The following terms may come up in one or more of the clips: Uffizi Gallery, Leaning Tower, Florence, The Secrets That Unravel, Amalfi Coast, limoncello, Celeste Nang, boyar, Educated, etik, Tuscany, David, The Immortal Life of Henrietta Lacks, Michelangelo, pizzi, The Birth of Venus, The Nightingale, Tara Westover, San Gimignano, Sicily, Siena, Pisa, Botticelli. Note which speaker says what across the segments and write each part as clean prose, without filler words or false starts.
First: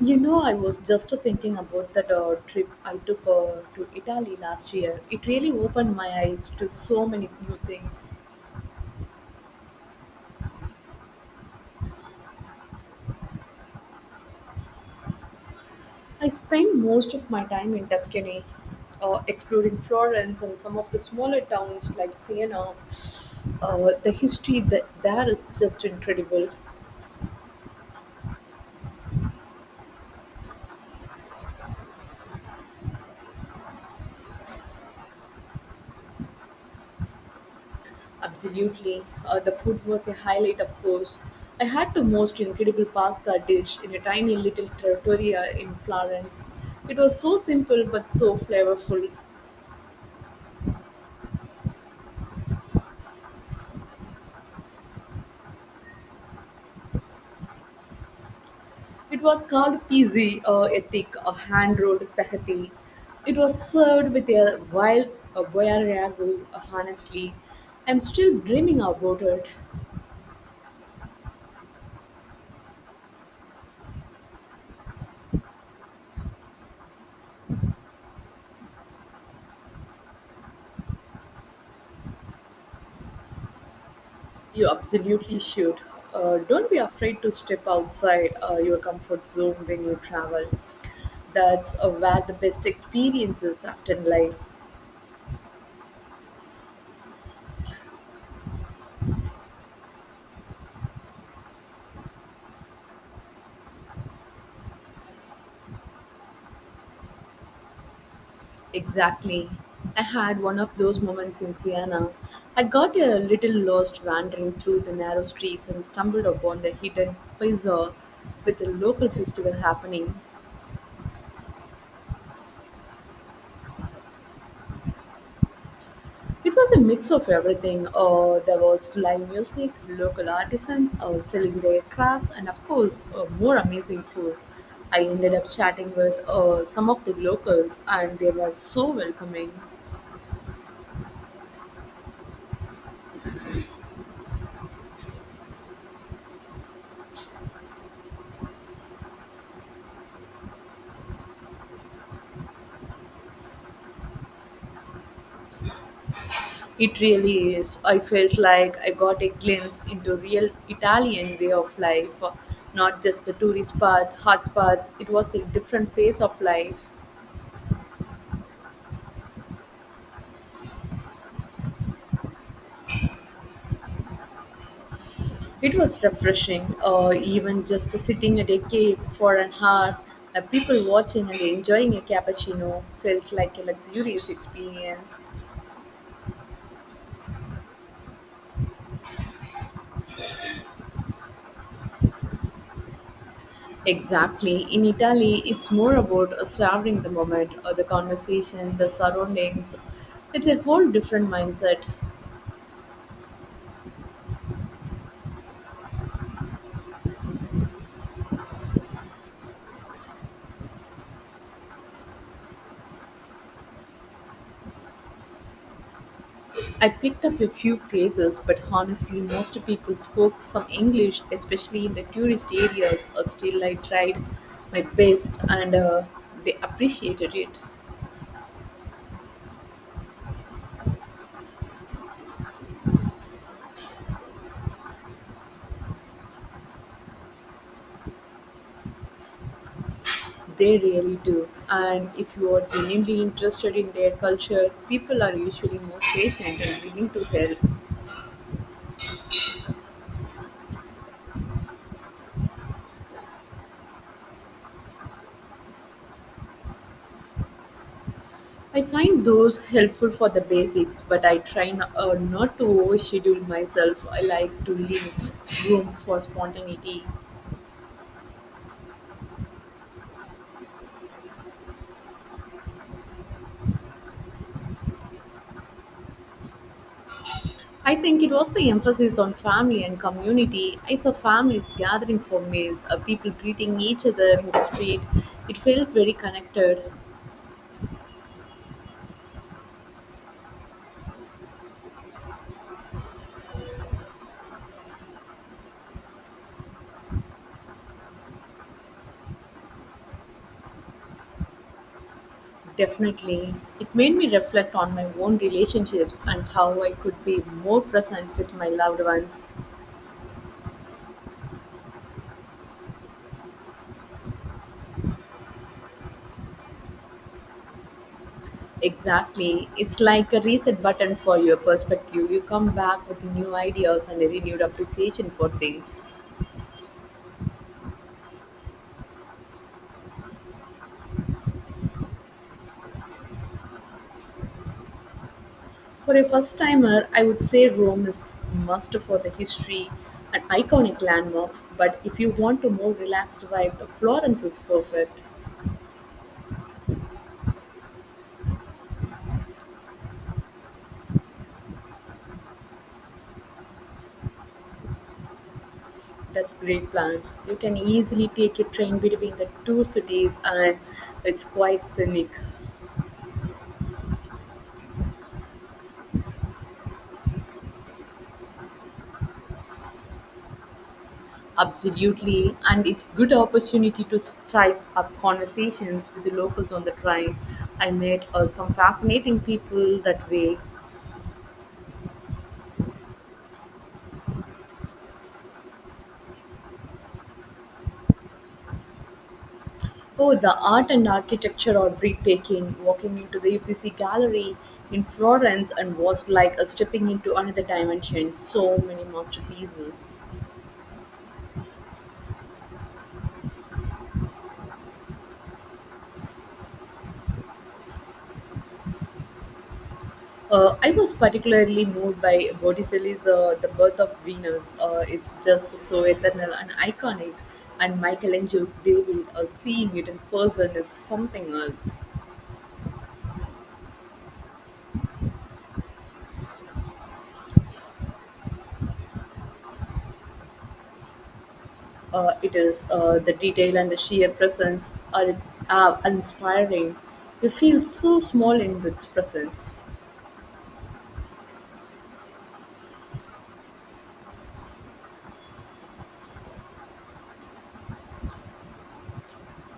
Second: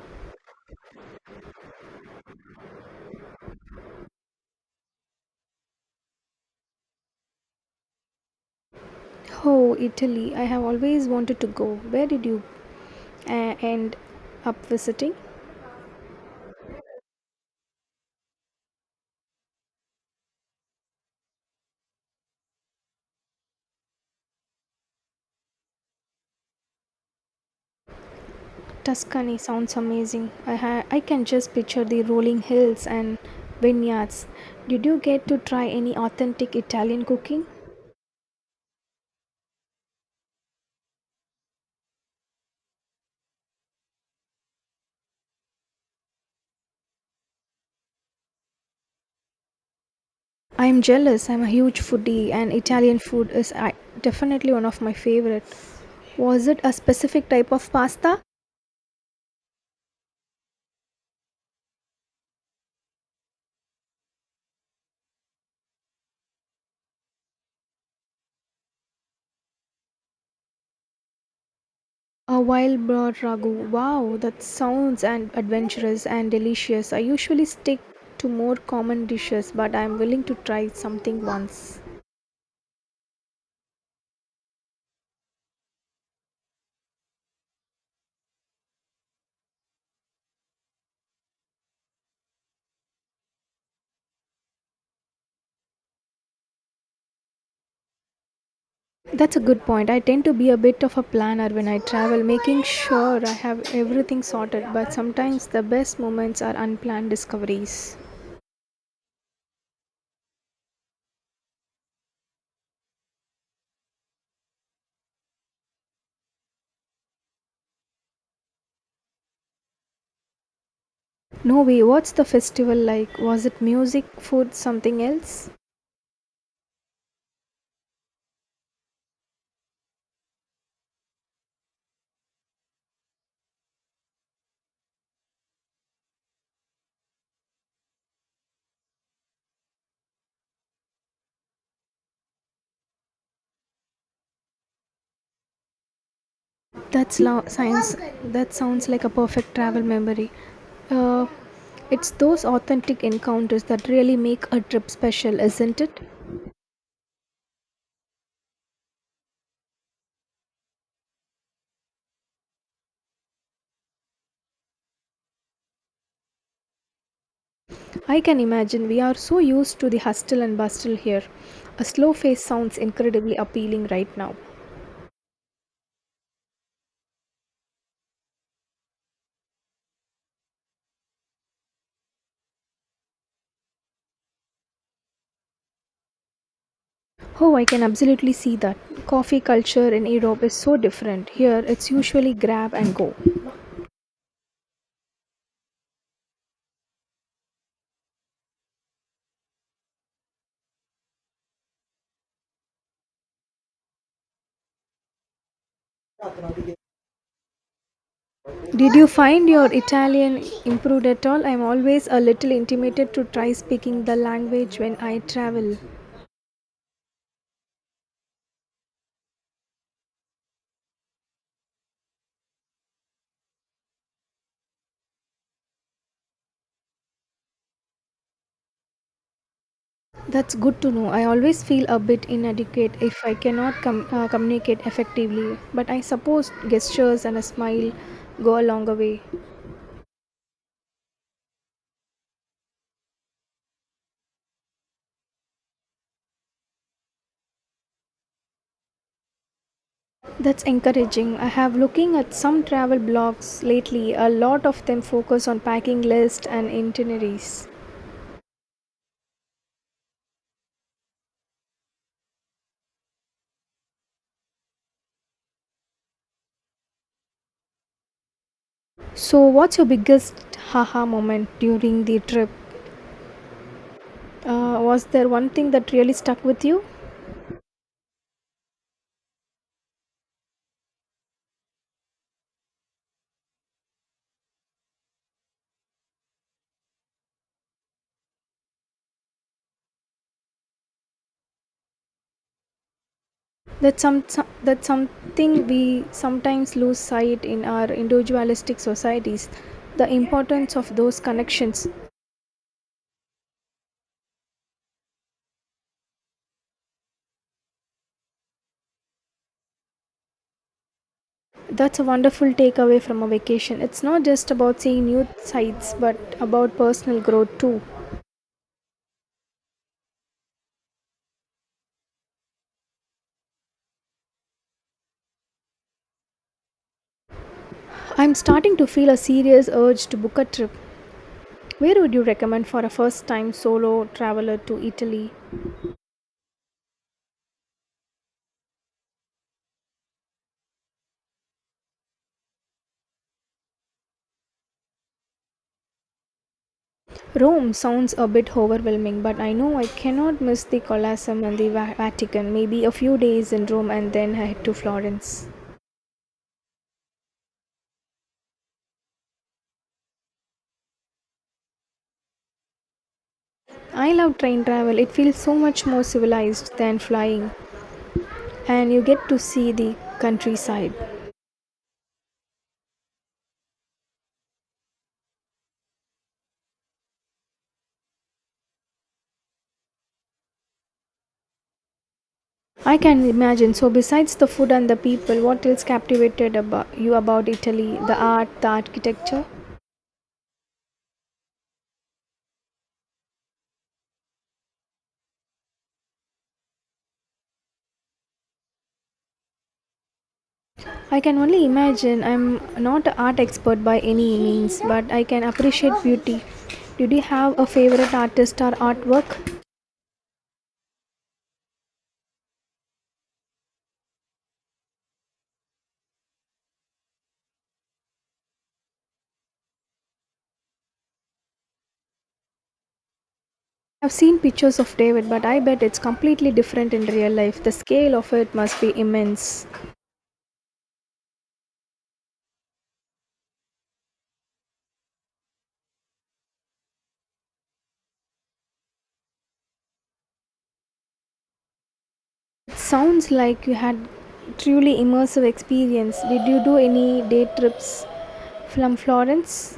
Speaker 1: You know, I was just thinking about that trip I took to Italy last year. It really opened my eyes to so many new things.
Speaker 2: Oh, Italy. I have always wanted to go. Where did you end up visiting?
Speaker 1: I spent most of my time in Tuscany, exploring Florence and some of the smaller towns like Siena. The history that there is just incredible.
Speaker 2: Tuscany sounds amazing. I can just picture the rolling hills and vineyards. Did you get to try any authentic Italian cooking?
Speaker 1: Absolutely. The food was a highlight, of course. I had the most incredible pasta dish in a tiny little trattoria in Florence. It was so simple but so flavorful.
Speaker 2: I'm jealous. I'm a huge foodie, and Italian food is definitely one of my favorite. Was it a specific type of pasta?
Speaker 1: It was called "pizzi" or "etik" a hand-rolled spaghetti. It was served with a wild boyar ragu. Honestly, I'm still dreaming about it.
Speaker 2: A wild boar ragu. Wow, that sounds and adventurous and delicious. I usually stick to more common dishes, but I am willing to try something once.
Speaker 1: You absolutely should. Don't be afraid to step outside your comfort zone when you travel. That's where the best experiences often lie.
Speaker 2: That's a good point. I tend to be a bit of a planner when I travel, making sure I have everything sorted, but sometimes the best moments are unplanned discoveries.
Speaker 1: Exactly. I had one of those moments in Siena. I got a little lost wandering through the narrow streets and stumbled upon the hidden piazza with a local festival happening.
Speaker 2: No way, what's the festival like? Was it music, food, something else?
Speaker 1: It was a mix of everything. There was live music, local artisans selling their crafts, and of course, more amazing food. I ended up chatting with some of the locals, and they were so welcoming.
Speaker 2: Science. That sounds like a perfect travel memory. Uh, it's those authentic encounters that really make a trip special, isn't it?
Speaker 1: It really is. I felt like I got a glimpse into real Italian way of life, not just the tourist path, hotspots. It was a different phase of life.
Speaker 2: I can imagine we are so used to the hustle and bustle here. A slow pace sounds incredibly appealing right now.
Speaker 1: It was refreshing, or even just sitting at a cave for an hour, people watching and enjoying a cappuccino felt like a luxurious experience.
Speaker 2: Oh, I can absolutely see that. Coffee culture in Europe is so different. Here, it's usually grab and go.
Speaker 1: Exactly. In Italy, it's more about savoring the moment, or the conversation, the surroundings. It's a whole different mindset.
Speaker 2: Did you find your Italian improved at all? I'm always a little intimidated to try speaking the language when I travel.
Speaker 1: I picked up a few phrases, but honestly, most people spoke some English, especially in the tourist areas. Or still, I tried my best, and they appreciated it.
Speaker 2: That's good to know. I always feel a bit inadequate if I cannot communicate effectively, but I suppose gestures and a smile go a longer way.
Speaker 1: They really do. And if you are genuinely interested in their culture, people are usually more patient and willing to help.
Speaker 2: That's encouraging. I have looking at some travel blogs lately. A lot of them focus on packing lists and itineraries.
Speaker 1: I find those helpful for the basics, but I try not to overschedule myself. I like to leave room for spontaneity.
Speaker 2: So, what's your biggest haha moment during the trip? Was there one thing that really stuck with you?
Speaker 1: I think it was the emphasis on family and community. I saw families gathering for meals, people greeting each other in the street. It felt very connected,
Speaker 2: That something we sometimes lose sight in our individualistic societies, the importance of those connections.
Speaker 1: definitely. It made me reflect on my own relationships and how I could be more present with my loved ones.
Speaker 2: That's a wonderful takeaway from a vacation. It's not just about seeing new sights, but about personal growth too.
Speaker 1: Exactly. It's like a reset button for your perspective. You come back with new ideas and a renewed appreciation for things.
Speaker 2: I'm starting to feel a serious urge to book a trip. Where would you recommend for a first time solo traveler to Italy?
Speaker 1: For a first-timer, I would say Rome is must for the history and iconic landmarks, but if you want a more relaxed vibe, Florence is perfect.
Speaker 2: Rome sounds a bit overwhelming, but I know I cannot miss the Colosseum and the Vatican. Maybe a few days in Rome and then head to Florence.
Speaker 1: That's great plan. You can easily take a train between the two cities and it's quite scenic.
Speaker 2: I love train travel. It feels so much more civilized than flying, and you get to see the countryside.
Speaker 1: Absolutely, and it's good opportunity to strike up conversations with the locals on the train. I met some fascinating people that way.
Speaker 2: I can imagine. So, besides the food and the people, what else captivated about you about Italy? The art, the architecture?
Speaker 1: Oh, the art and architecture are breathtaking. Walking into the Uffizi Gallery in Florence and was like a stepping into another dimension. So many masterpieces.
Speaker 2: I can only imagine. I'm not an art expert by any means, but I can appreciate beauty. Did you have a favorite artist or artwork?
Speaker 1: I was particularly moved by Botticelli's The Birth of Venus. It's just so eternal and iconic. And Michelangelo's David, seeing it in person is something else.
Speaker 2: I've seen pictures of David, but I bet it's completely different in real life. The scale of it must be immense.
Speaker 1: It is the detail and the sheer presence are inspiring. You feel so small in its presence.
Speaker 2: Sounds like you had truly immersive experience. Did you do any day trips from Florence?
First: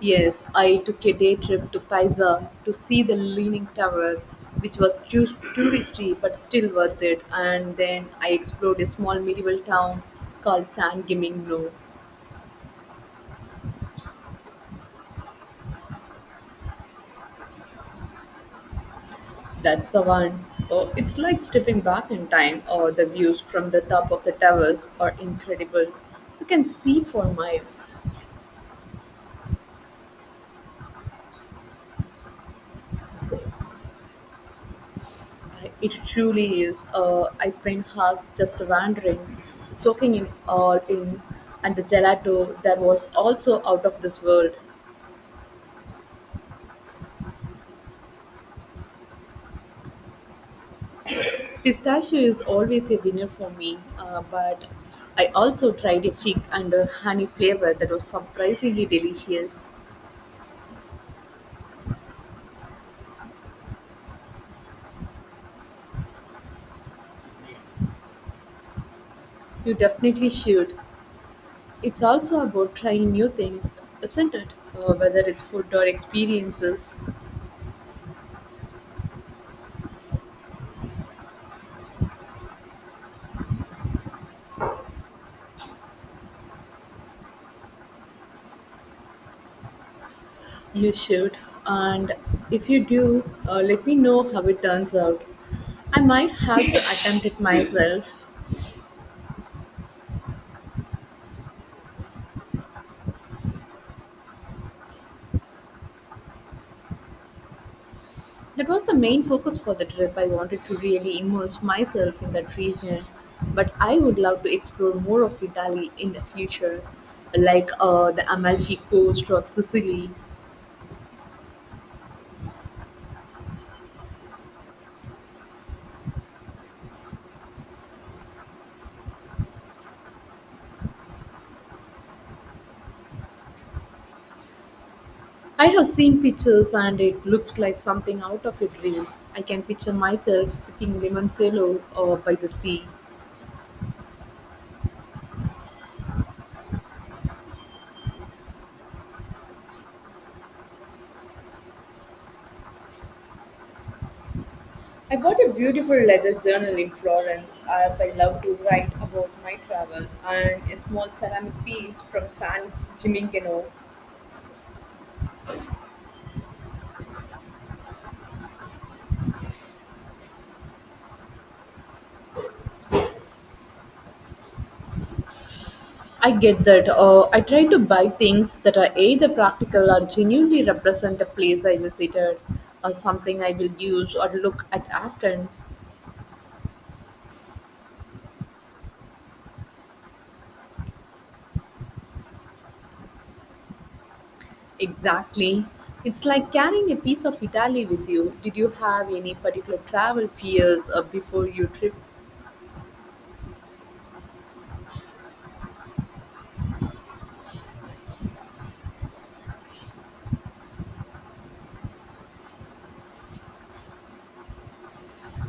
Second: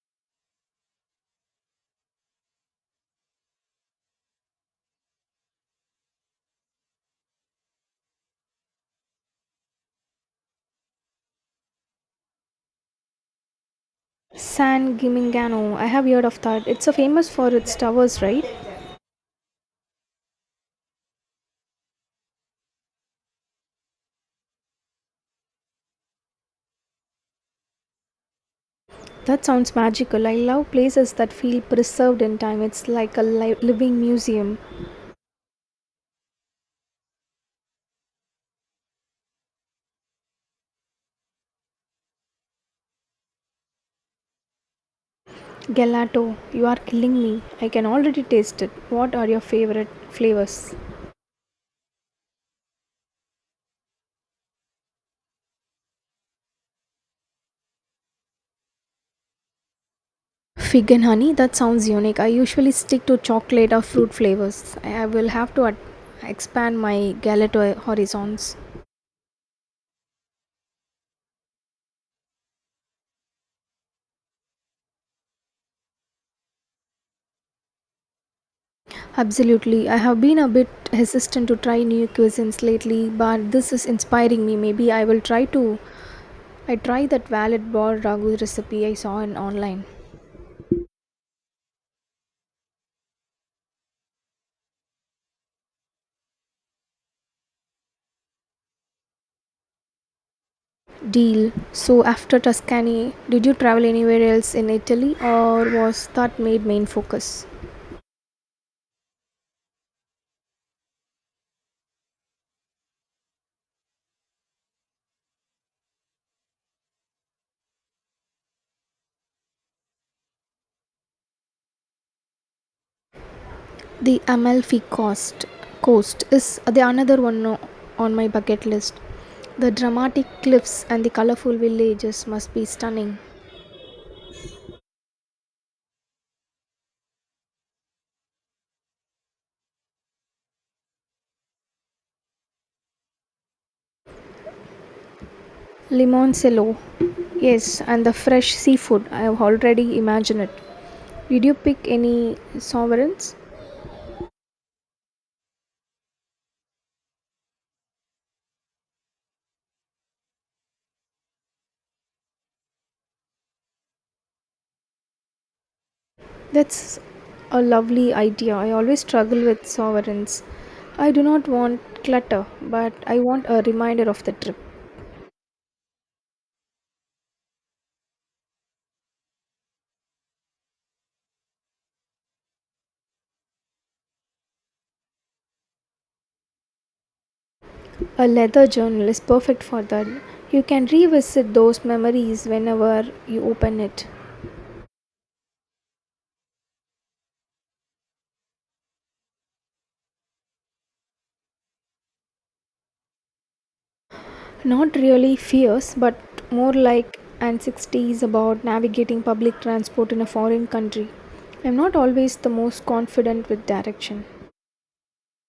Speaker 1: Yes, I took a day trip to Pisa to see the Leaning Tower, which was touristy but still worth it. And then I explored a small medieval town called San Gimignano.
Speaker 2: San Gimignano. I have heard of that. It's so famous for its towers, right?
Speaker 1: That's the one. Oh, it's like stepping back in time, or the views from the top of the towers are incredible. You can see for miles.
Speaker 2: That sounds magical. I love places that feel preserved in time. It's like a living museum.
Speaker 1: It truly is. I spent hours just wandering, soaking in all in, and the gelato that was also out of this world.
Speaker 2: Gelato, you are killing me. I can already taste it. What are your favorite flavors?
Speaker 1: Pistachio is always a winner for me, but I also tried a fig and a honey flavor that was surprisingly delicious.
Speaker 2: Fig and honey, that sounds unique. I usually stick to chocolate or fruit flavors. I will have to expand my galato horizons.
Speaker 1: You definitely should. It's also about trying new things, isn't it? Whether it's food or experiences,
Speaker 2: Absolutely. I have been a bit hesitant to try new cuisines lately, but this is inspiring me. Maybe I will try to I try that valid bar ragu recipe I saw in online.
Speaker 1: you should. And if you do, let me know how it turns out. I might have to attempt it myself.
Speaker 2: Deal. So after Tuscany, did you travel anywhere else in Italy or was that made main focus?
Speaker 1: That was the main focus for the trip. I wanted to really immerse myself in that region, but I would love to explore more of Italy in the future, like the Amalfi Coast or Sicily.
Speaker 2: The Amalfi Coast is the another one on my bucket list. The dramatic cliffs and the colorful villages must be stunning.
Speaker 1: I have seen pictures and it looks like something out of a dream. I can picture myself sipping limoncello by the sea.
Speaker 2: Limoncello, yes, and the fresh seafood. I have already imagined it. Did you pick any sovereigns?
Speaker 1: I bought a beautiful leather journal in Florence as I love to write about my travels and a small ceramic piece from San Gimignano.
Speaker 2: That's a lovely idea. I always struggle with sovereigns. I do not want clutter, but I want a reminder of the trip.
Speaker 1: I get that. I try to buy things that are either practical or genuinely represent the place I visited, or something I will use or look at often.
Speaker 2: A leather journal is perfect for that. You can revisit those memories whenever you open it.
Speaker 1: Exactly. It's like carrying a piece of Italy with you. Did you have any particular travel fears before your trip?
Speaker 2: Not really fears, but more like anxieties about navigating public transport in a foreign country. I'm not always the most confident with direction.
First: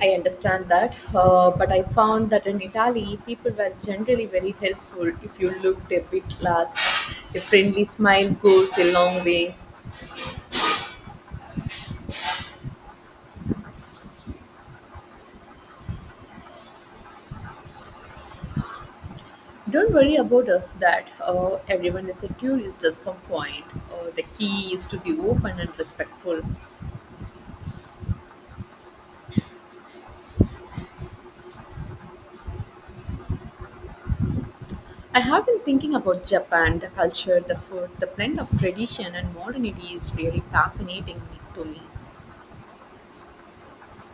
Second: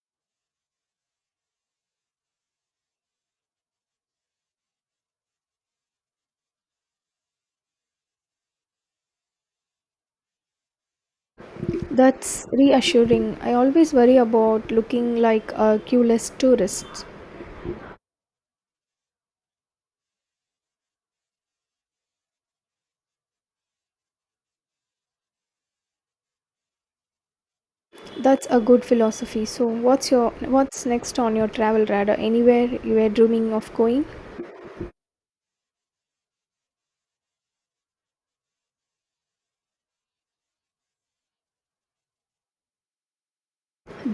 Speaker 1: I understand that, but I found that in Italy, people were generally very helpful if you looked a bit lost. A friendly smile goes a long way.
Speaker 2: That's reassuring. I always worry about looking like a clueless tourist.
Speaker 1: Don't worry about that. Everyone is a tourist at some point. The key is to be open and respectful.
Speaker 2: That's a good philosophy. So, what's next on your travel radar? Anywhere you were dreaming of going?
Speaker 1: I have been thinking about Japan, the culture, the food, the blend of tradition and modernity is really to me.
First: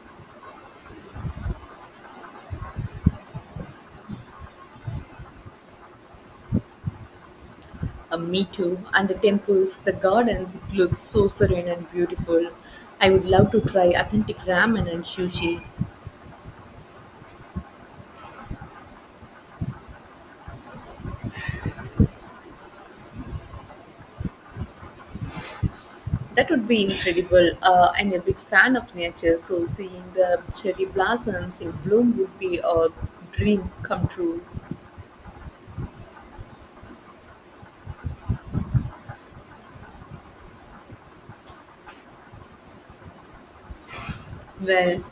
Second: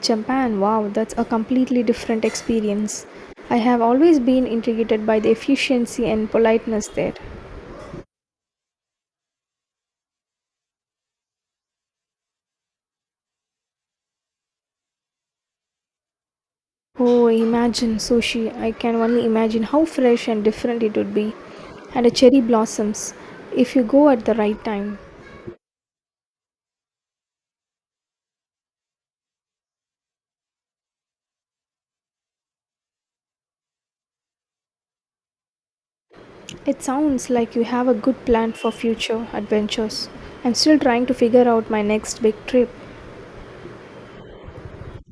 Speaker 2: Japan, wow, that's a completely different experience. I have always been intrigued by the efficiency and politeness there.
Speaker 1: Me too. And the temples, the gardens, it looks so serene and beautiful. I would love to try authentic ramen and sushi.
Speaker 2: Oh, imagine sushi. I can only imagine how fresh and different it would be. And the cherry blossoms, if you go at the right time.
Speaker 1: That would be incredible. I'm a big fan of nature, so seeing the cherry blossoms in bloom would be a dream come true.
Speaker 2: It sounds like you have a good plan for future adventures. I'm still trying to figure out my next big trip.
Speaker 1: Well,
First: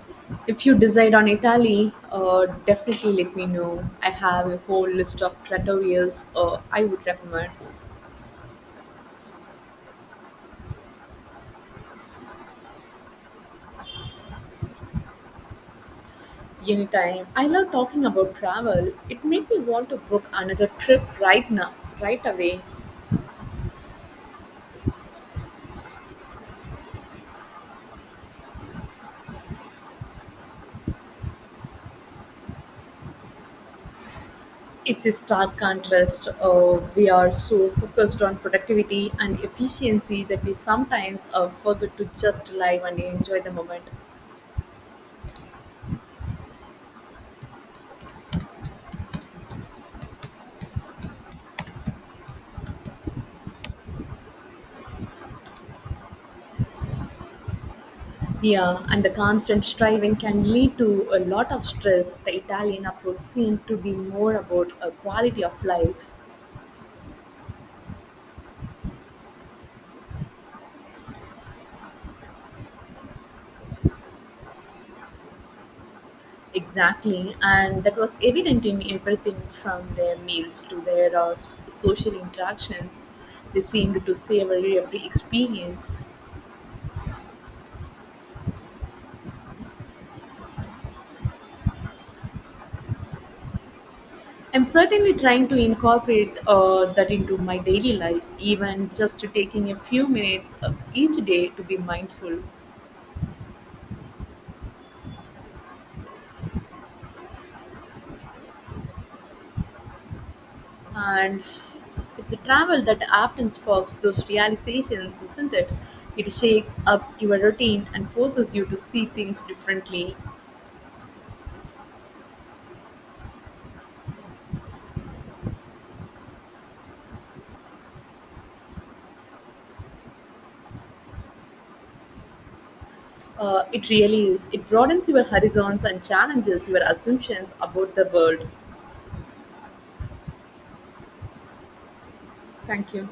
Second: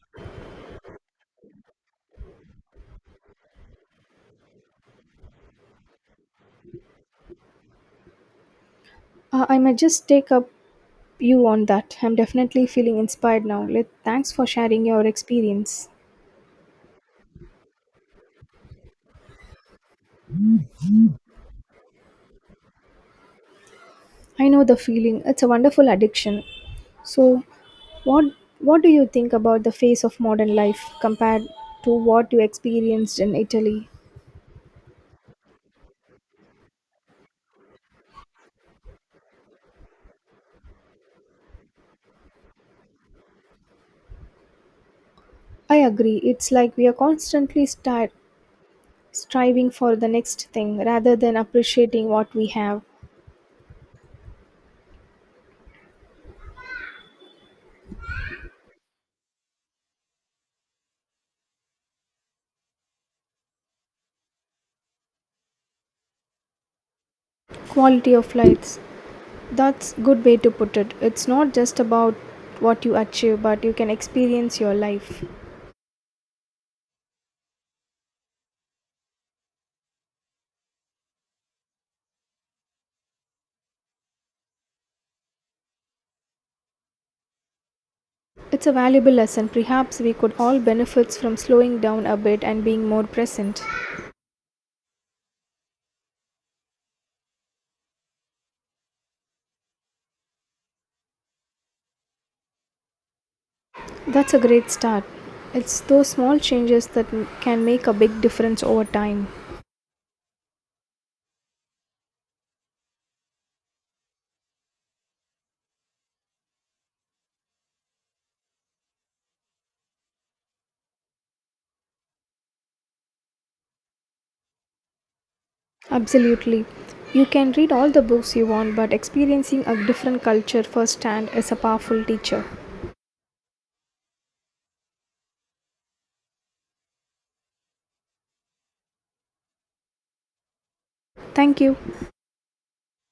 Speaker 1: if you decide on Italy, definitely let me know. I have a whole list of trattorias I would recommend.
Speaker 2: I might just take up you on that. I'm definitely feeling inspired now. Let, thanks for sharing your experience.
Speaker 1: Anytime. I love talking about travel. It made me want to book another trip right now, right away.
Speaker 2: I know the feeling. It's a wonderful addiction. So, what what do you think about the face of modern life compared to what you experienced in Italy?
Speaker 1: It's a stark contrast. We are so focused on productivity and efficiency that we sometimes forget to just live and enjoy the moment.
Speaker 2: I agree. It's like we are constantly striving for the next thing rather than appreciating what we have.
Speaker 1: Yeah, and the constant striving can lead to a lot of stress. The Italian approach seemed to be more about a quality of life.
Speaker 2: Quality of life. That's good way to put it. It's not just about what you achieve, but you can experience your life.
Speaker 1: Exactly, and that was evident in everything from their meals to their social interactions. They seemed to savor every experience.
Speaker 2: It's a valuable lesson. Perhaps we could all benefit from slowing down a bit and being more present.
Speaker 1: I'm certainly trying to incorporate that into my daily life, even just to taking a few minutes of each day to be mindful.
Speaker 2: That's a great start. It's those small changes that can make a big difference over time.
Speaker 1: And it's a travel that often sparks those realizations, isn't it? It shakes up your routine and forces you to see things differently.
Speaker 2: Absolutely. You can read all the books you want, but experiencing a different culture firsthand is a powerful teacher.
Speaker 1: It really is. It broadens your horizons and challenges your assumptions about the world.
Speaker 2: Thank you.
Speaker 1: Thank you.